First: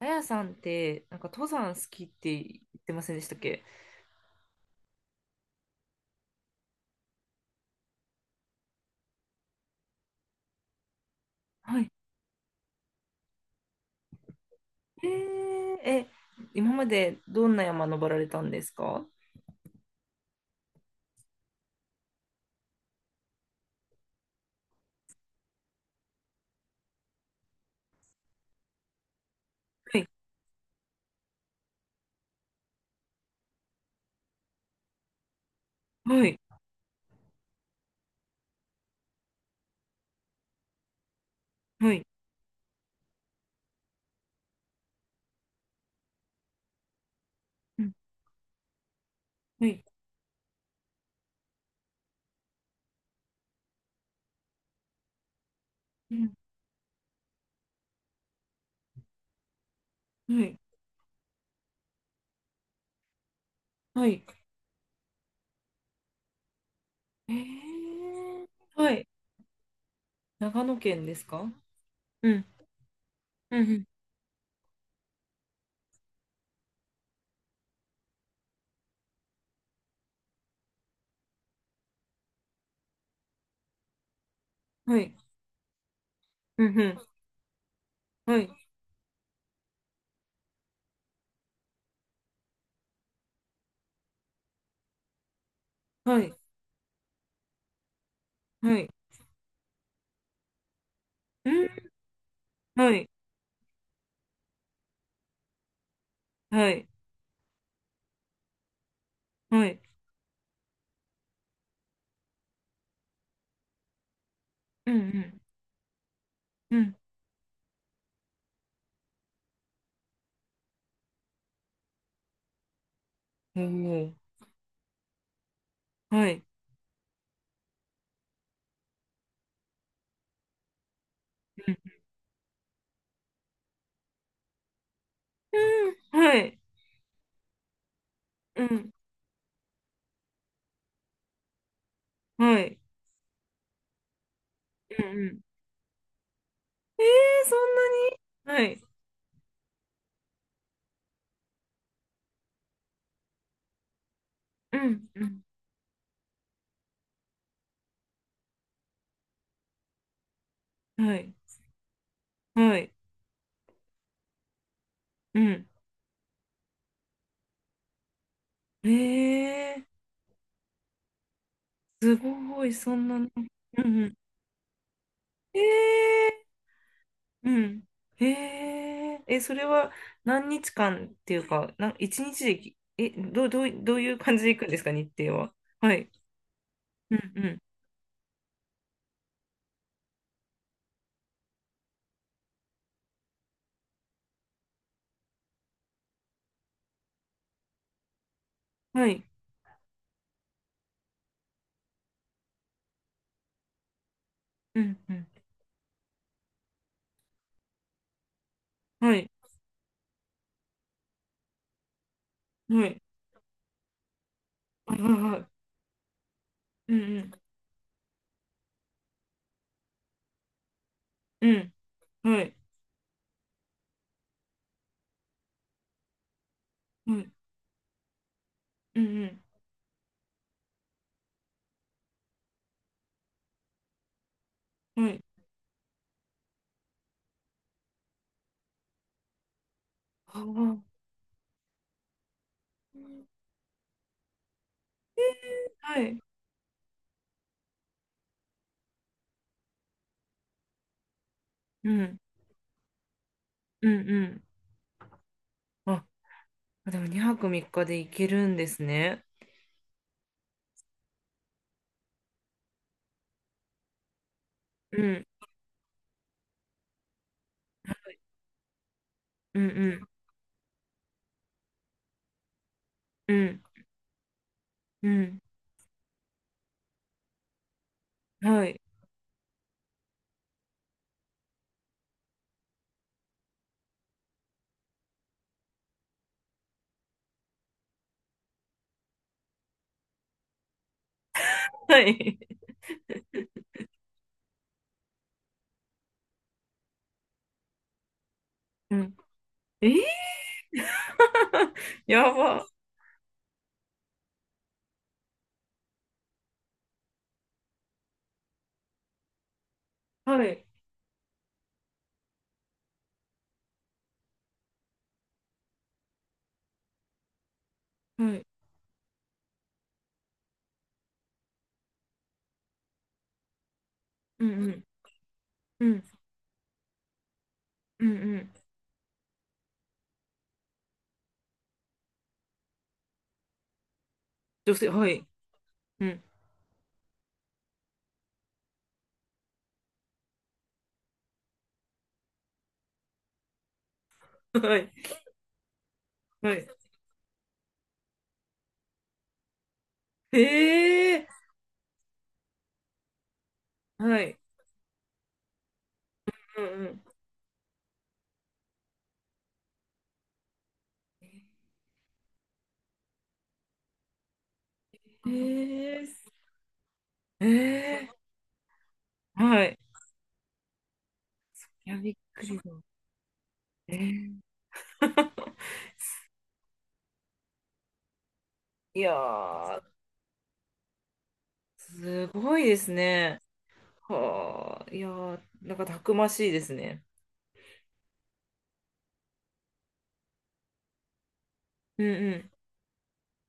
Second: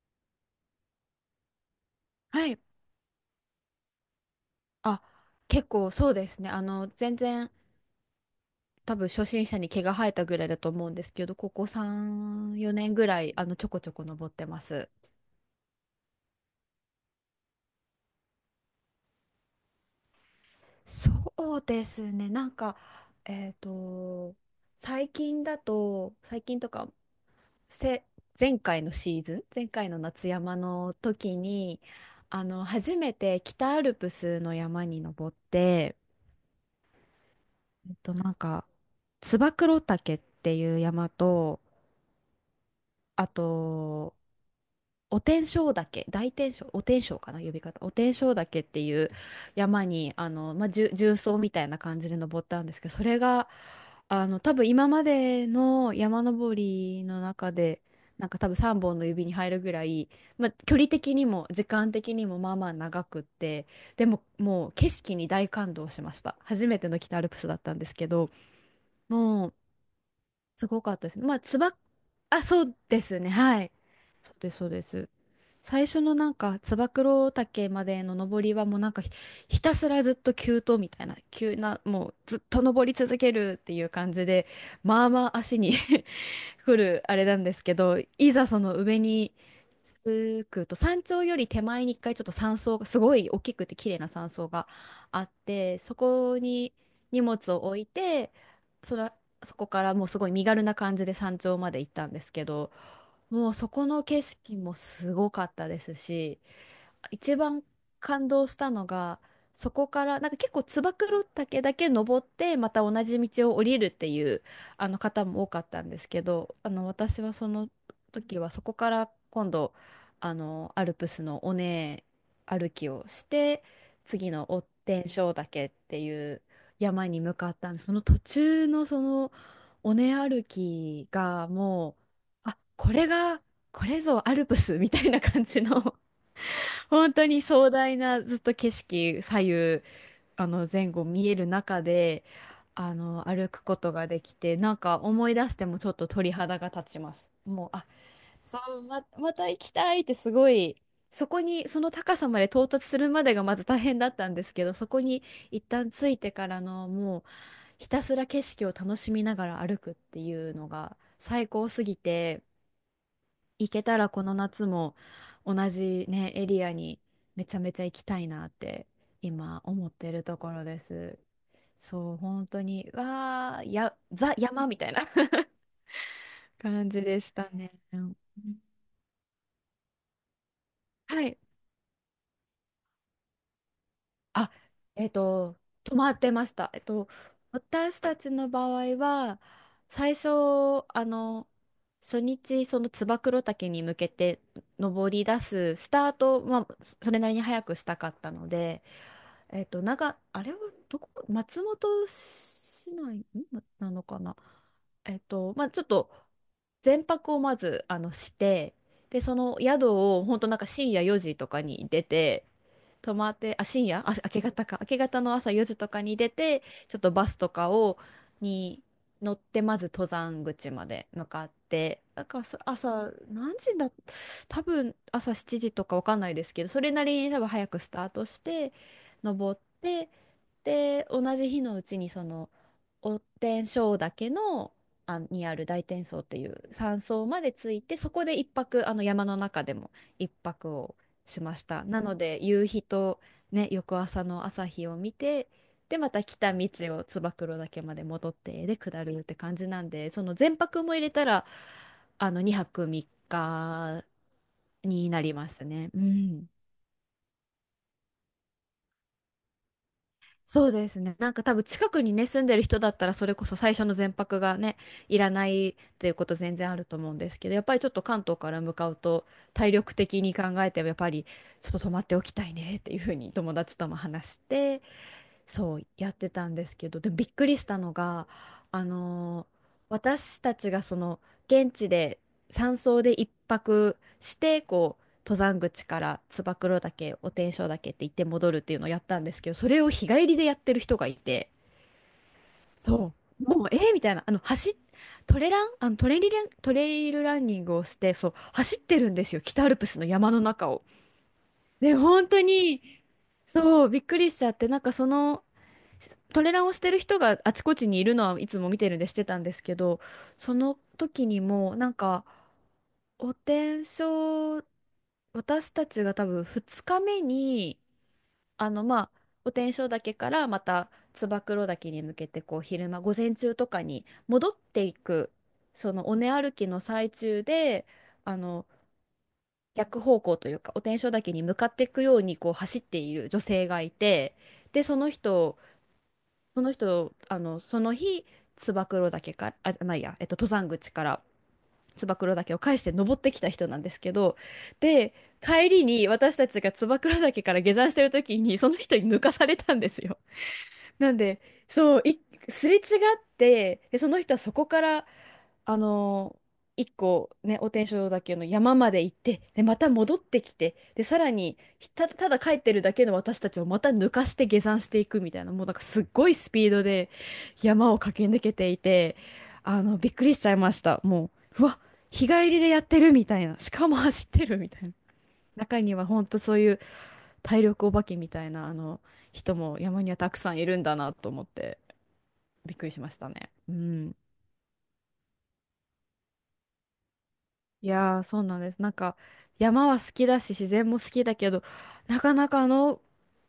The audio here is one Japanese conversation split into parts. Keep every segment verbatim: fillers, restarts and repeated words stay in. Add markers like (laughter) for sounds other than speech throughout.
あやさんって、なんか登山好きってはい。言ってませんでしたっけ？あ、結構そうですね。あの、全然多分初心者に毛が生えたぐらいだと思うんですけど、ここはい。さん、よねんぐらい、あの、ちょこちょこ登ってます。えー、え、今までどんな山登られたんですか？はそうですね。なんか、えっと、最近だと、最近とか、せ、前回のシーズン、前回のい、夏山の時に、あの、初めて北アルプスの山に登って、はい、えっと、なんか、燕岳っていう山と、はい、あと、お天正岳、大天正、お天正かな、呼びう方。おん、天正岳っていうはい、山に、あの、まあ、重重曹みたいな感じで登ったんですけど、それが、あの、多分今までのう山ん、登りの中で、なんか多分さんぼんの指に入るぐらい、はまあ、い、距離的にも時間的にもまあまあ長くって、ではもい。もう景色に大感動しました。初めての北アルえプスだったんですけど、ー、はい。もう長す野ごかった県でですすね。まあ、か？つば、うあ、ん、そうですね、うはい。ん、そうです、そうです。最初のなんか、つば九郎岳までの登りはもう、なんかひ、ひたすらずっと急登みたいな、急な、もうずっと登り続けるっていう感じで、うん、はまあい、まあ足に (laughs) う来ん、うん、るあれなんですけど、いはざい、その上に着くと、山頂より手前に一回ちょっと山荘が、すごい大きくて綺麗な山荘があって、そはい、こに荷物を置いて、はい、そら、そこからもうすごい身軽な感じで山う頂ん、まで行ったんですけど、はい、もうそこの景色もすごかったですし、はい、一番感動したのが、はそい、こから、なんか結構つば九郎岳だけ登って、また同じ道を降りるっていう、あうの方ん、も多かったんですけど、あうの、ん、私はその時はそこから今度、あの、アルプスの尾根歩きをしうて、ん、おー、次の追天正岳ってはいうい、山に向かったんです。その途中のその尾根歩きがうん、もう、あ、これが、これぞアルプスみたいな感じの、うん、はい、本当に壮大なずっとう景ん、色、左右、あの前後見える中で、はい、あの歩くことができて、なんかうん、う思いん、出してもちょっと鳥肌が立ちえます。ー、そもう、んあ、なそに、はい。う、ま、また行きたいってすごい。そこにその高さまで到達するまでがまた大変だったんですけど、うそこにん、一旦着いてからの、もうひたすら景色を楽しみながら歩くっていうのがうん。はい。最高すぎて。はい。行けたらこの夏もう同ん。じね、エリアにめちゃめちゃ行きたいなって今え思っー、てるところです。そすう、本当ごい、に、そんなの。わー、うや、んうん。ザ山みたいな え (laughs) 感じでしー、たうね。ん。うん、えー、え、それは何日間っはていい。うか、な、一日でき、え、どう、どう、どういう感じであ、行くんですか、え日っ程は？と、は泊い。まってました。えっと、うんう私たちの場合は、最初、あの、初日、その燕岳に向けて登り出すスタート、まあ、それなりに早くしたかったので、ん。はい。えっと、長、あれはどこ、松本市内んななのかな。うんうえっん。と、まあ、ちょっと、前泊をまず、あの、して、はで、い。その宿を、本当なんか深夜よじとかに出て、はい。泊まって、あ、深夜、あ、明け方か。明はけいはい方のは朝い。よじとかに出て、うちょっとバんスとかを、に乗って、まず登山口まで向かうっん。て、なんうん。はかい。そ朝、何時だ、多分朝しちじとかわかんないですけど、それなはりにい。多分早くスタートして、うんう登って、で、同じ日のうちにその、お天正岳の、ん。はあ、い。にある大天荘っていう山荘まで着いて、そこで一泊、あの山の中でも一あ泊をあ。しました。なので夕日とね、翌朝の朝日を見て、ではまい。た来た道を燕岳まで戻ってで下るって感じなんで、その全泊も入れたらうん。あのにはく3う日んうん。になりますね。うあ、ん。あでもにはくみっかで行けるんですね。そうですね。なんか多分近くにね、住んでる人だったらそれこそ最初の全泊がね、ういん、らないっていうこと全然あると思うんですけど、やっぱりちょっと関東から向かうとうん、体う力ん、的に考えてもやっぱりちょっと泊まっておきたいねっていうふうにう友ん、達とも話して、うん。そうやってたんですけど、でびっくりしたのが、はい。あのー私たちがその現地で山荘で一泊して、こう登山口から燕岳お天正岳って行って戻るっていうのをやったんですけど、それを日帰りでやってる人がいて、はい。そうもう、えー、みたいな、あの走トレラン、あのトレリラントレイルランニングをして、そう走っうてるんん。ですよ、北アルえプー スの山の中を。(laughs) で本や当ば。にそう、びっくりしちゃって、なんかそのトレランをしてる人があちこちにいるのはいつも見てるんでしてたんですけど、はそい。の時にもなんかお天正、私たちが多分ふつかめに、はい。あのまあ、お天正岳からまた燕岳に向けて、こう昼間午前中とかにう戻ん、っていく、うん、そうん、の尾根歩きの最中で、うん、うあん。の逆方向というかお天正岳に向かっていくようにこう走っている女性がいて、女で、性、そはのい。人うん。その人、あの、その日、燕岳から、あ、じゃないや、えっと、登山口から燕岳を返して登ってきた人なんですけど、はい。で、帰りに私たはちい。が燕岳から下山してる時に、その人に抜かされたんですよ。なんええで、そう、い、すれ違って、でー。そはの人い。はそこから、あのーうん、う一ん。個ね、お天正だけの山まで行って、で、また戻ってきて、で、さえらに、ひた、ただ帰ってるだけの私たちをまた抜かして下山していくみえたいな、もうなんかすっごいスピードでー。山をえ駆け抜けていて、ー。はい。あの、びっくりしちゃいました。もう、うわ、いや、びっ日く帰りりだ。でやってるみたいな、しかえも走っー てるみたいな。(laughs) 中にはほんとそういう体力お化けみたいな、あの、いや人もー、山にはたくさんいるんだなと思って、すごいびでっくすりしましたね。ね。うん。はあ、いやー、なんかたくましいですね。いやー、そうなんです。なんか、山は好きだし、自然も好きだけど、うんなうかなん。かあの、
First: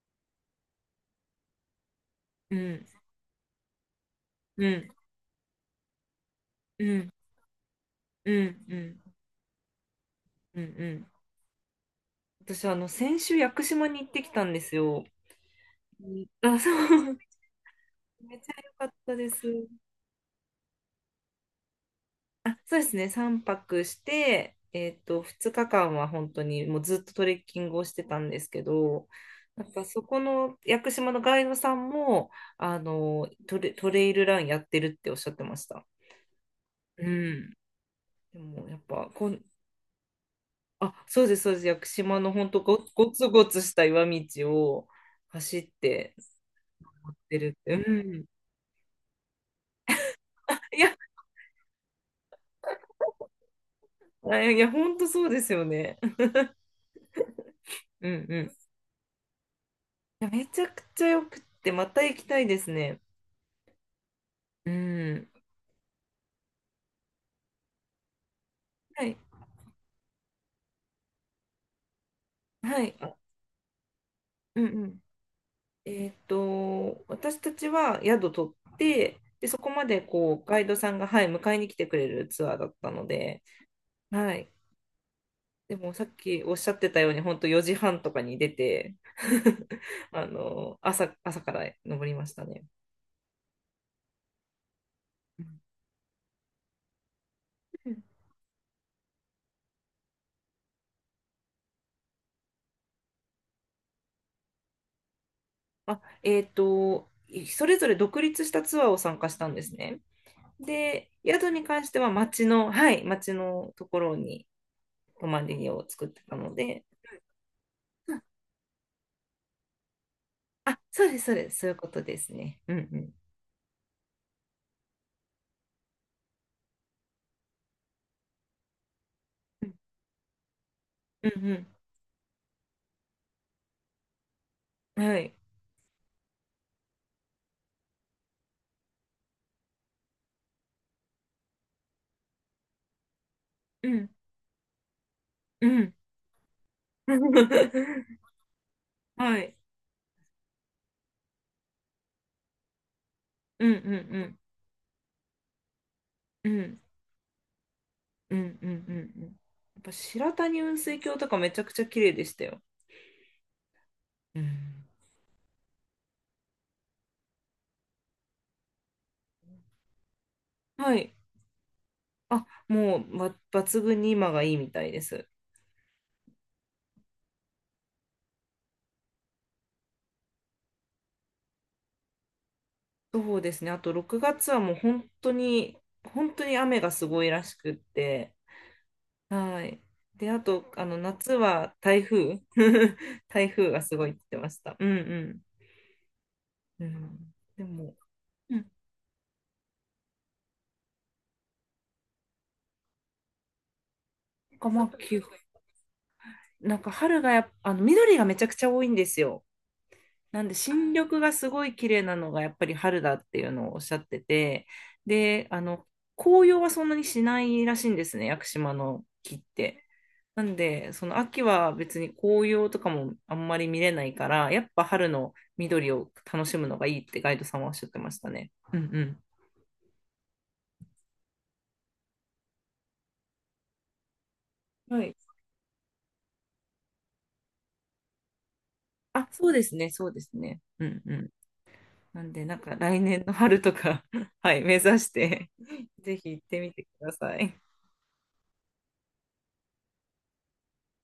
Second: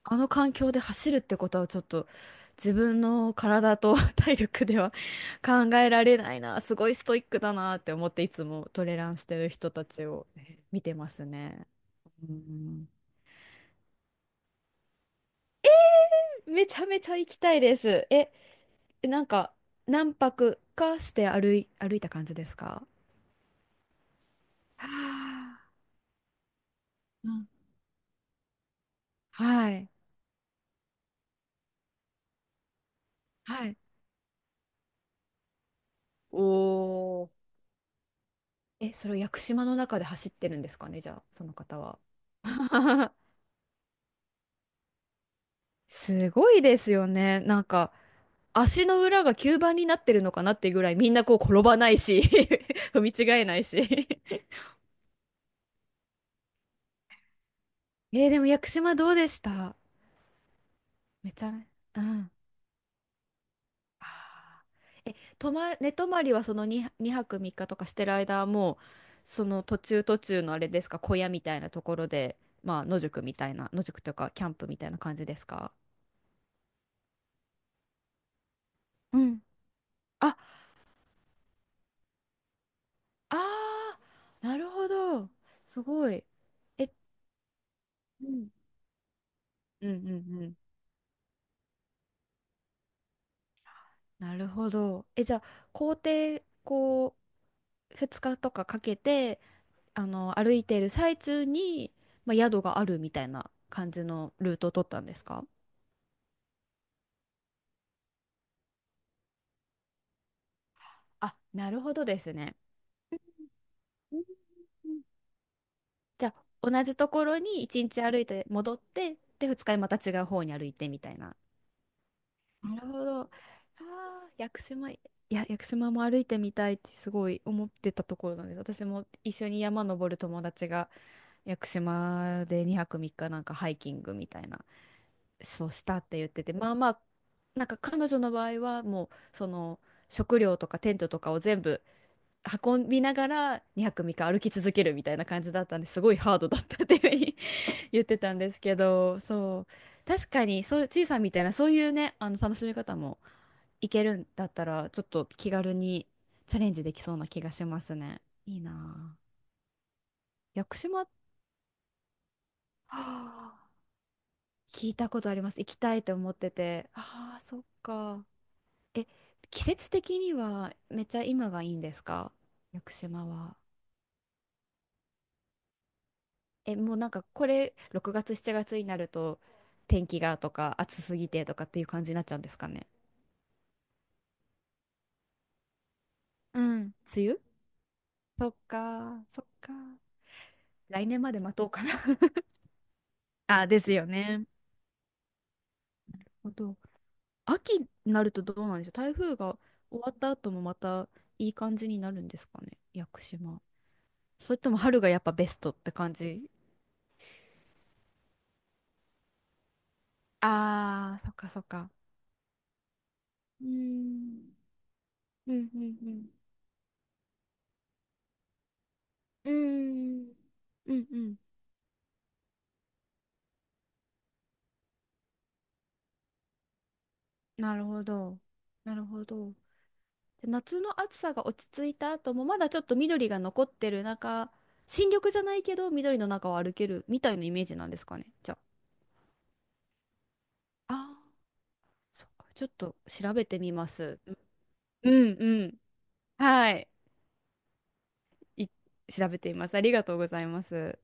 あの環境で走るってことはちょっと、う自ん分の体と (laughs) 体力うでん、は (laughs) 考えられないな。すうごいスん、トイックだなって思って、いうつん、もうトレん、ランしてる人たちをねうん、う見てん。ますね。う私、あの、ん、先週、屋久島に行ってきたんですよ。うん、あ、めそちゃめちゃう、行きたいです。え、めっちゃ良かったなんです。か、何泊かして歩い、歩いた感じであ、すそうか？ですね、さんぱくして、はえっと、2あ、日間は本当にもうずっとトうレッん、キングをしてたんですけど、なんはかい。そこの屋久島のガイドさんも、あの、トはレ、い。トレイルランやってるっておっしゃってました。お、うーん。でも、やっえ、そぱれをこ屋久ん、島の中で走ってるんですかあ、ね、じゃそあ、うです、そそうのです。屋方久は。島の本当ご、ご (laughs) つごつした岩道を走ってすごいですよ出ね。るなっんて。うか、ん。足の裏が吸盤になってるのかなっていういぐらや、い、みんなこう転ばないし (laughs) 踏み違えないし あ、いや、本当そうですよね。う (laughs) んえー、うでん。もい屋久島どうでした？や、めちゃくちゃよめくっちゃめ、て、まうた行きん。たいですね。あうー、え、ん。泊ま、寝泊まりはそのに、にはくみっかとかしてる間はもう、はい。その途中途中のあれですか、小屋みたいなところで、まはあ、い。野あ、宿みたいな、野宿というか、キャンうんプみうたいなん。感じですか？えっと、私たちは宿取って、うん。で、そこまでこあ、う、ガイドさんが、はい、迎えに来てくれるツアーだったのあ、で、はあ、い。なるほど。ですもさごっい。きおっしゃってえ、たように、本当よじはんとかうにん、出て、(laughs) うんうあんうん。の、朝、朝から登りましたね。なるほど。え、じゃうあ、ん、校程、こう、ふつかとかかけて、あの、歩いている最中に、まあ、宿があるみたいな感じのルートを取ったんですか？あ、えっと、それぞれ独立したツアーを参加したんですね。で、あ、宿になる関しほてどはです町ね。の、はい、町のとこうろんにうん、泊まりを作ってじゃたあ、の同で、じところにいちにち歩いて戻って、で、ふつかにまた違う方に歩いあ、てみそたうでいす、そうな。です、そういうことですね。うなんるうほん。ど。ああ、屋久島、いや、屋久島も歩いてみたいってすごい思ってたところなんです。私も一緒に山登る友達がう屋ん久島でにはくみっかなんかハイキングみたいな、うん。はい。そうしたって言ってて、まあまあ、なんか彼女の場合はもう、その食料とかテントとかを全部運びながらうにはくんみっか歩き続けるみたいな感じだっうたんでん。すごいハードだったっていう言って (laughs) たんですけど、はい。そう、確かに、そう、ちいさんみたいな、そういうね、あの、楽しみ方もうんういけんるうんん。だったら、ちょっと気軽にうチャレンん。ジできそうな気がしますね。ういんいうんなうんあ。うん。やっぱ白谷屋雲久水島、は峡とかめちゃくちゃ綺麗でしたよ。あ、うん。聞いたことあります。行きたいと思ってて。ああ、そっか。え、季節的にははめっい。ちゃ今がいいんですか？あ、屋久もう、島ばは。抜群に今がいいみたいです。え、もうなんかこれ、ろくがつ、しちがつになると、天気がとか、暑すぎてとかっていう感じになっちゃうんですかね。そうですね。あとろくがつはもう本当に、本当にう雨がん。すご梅い雨、らしくって。そっか、そっはか。い。で、あと、あの、来年ま夏で待とうはかな。 (laughs) 台風。(laughs) 台あ、風でがすすよごいって言っね。てました。うんあとうん。うん、で秋にも、なるとどううん、なんでしょう。台風が終わった後もまたいい感じになるんですかね、屋久島。そなれんかともまあ、春がきやっゅぱベストって感じ？なんか春がやっぱ、あの、緑がめちゃくちゃ多いんですよ。なんで新あ緑あ、そがっすか、そっごい綺か。麗なのがやっぱり春だっていううーのをおっしゃってん。て、で、うあん、うの、ん、紅葉はそんなにしないらしいんですね、屋久島の木っうて。ん。うーん、なんで、うそん、うのん。秋は別に紅葉とかもあんまり見れないから、やっぱ春の緑を楽しむのがいいってガイドさんはおっなしるゃってほましたど。ね。うなるんほど。で夏の暑さが落ち着いた後もまだちょっと緑が残ってる中、うん。は新い。緑じゃないけど緑の中を歩けるみたいなイメージなんですかね。じゃあ、そうですね、そうですね。うあ。んうあん。あ、なそっんで、か。なんちょっかと来年の調べて春みとまか す。(laughs) はい、目指しうんて うん。(laughs) ぜひ行ってはみてい。ください。い調べてみます。ありがとうございます。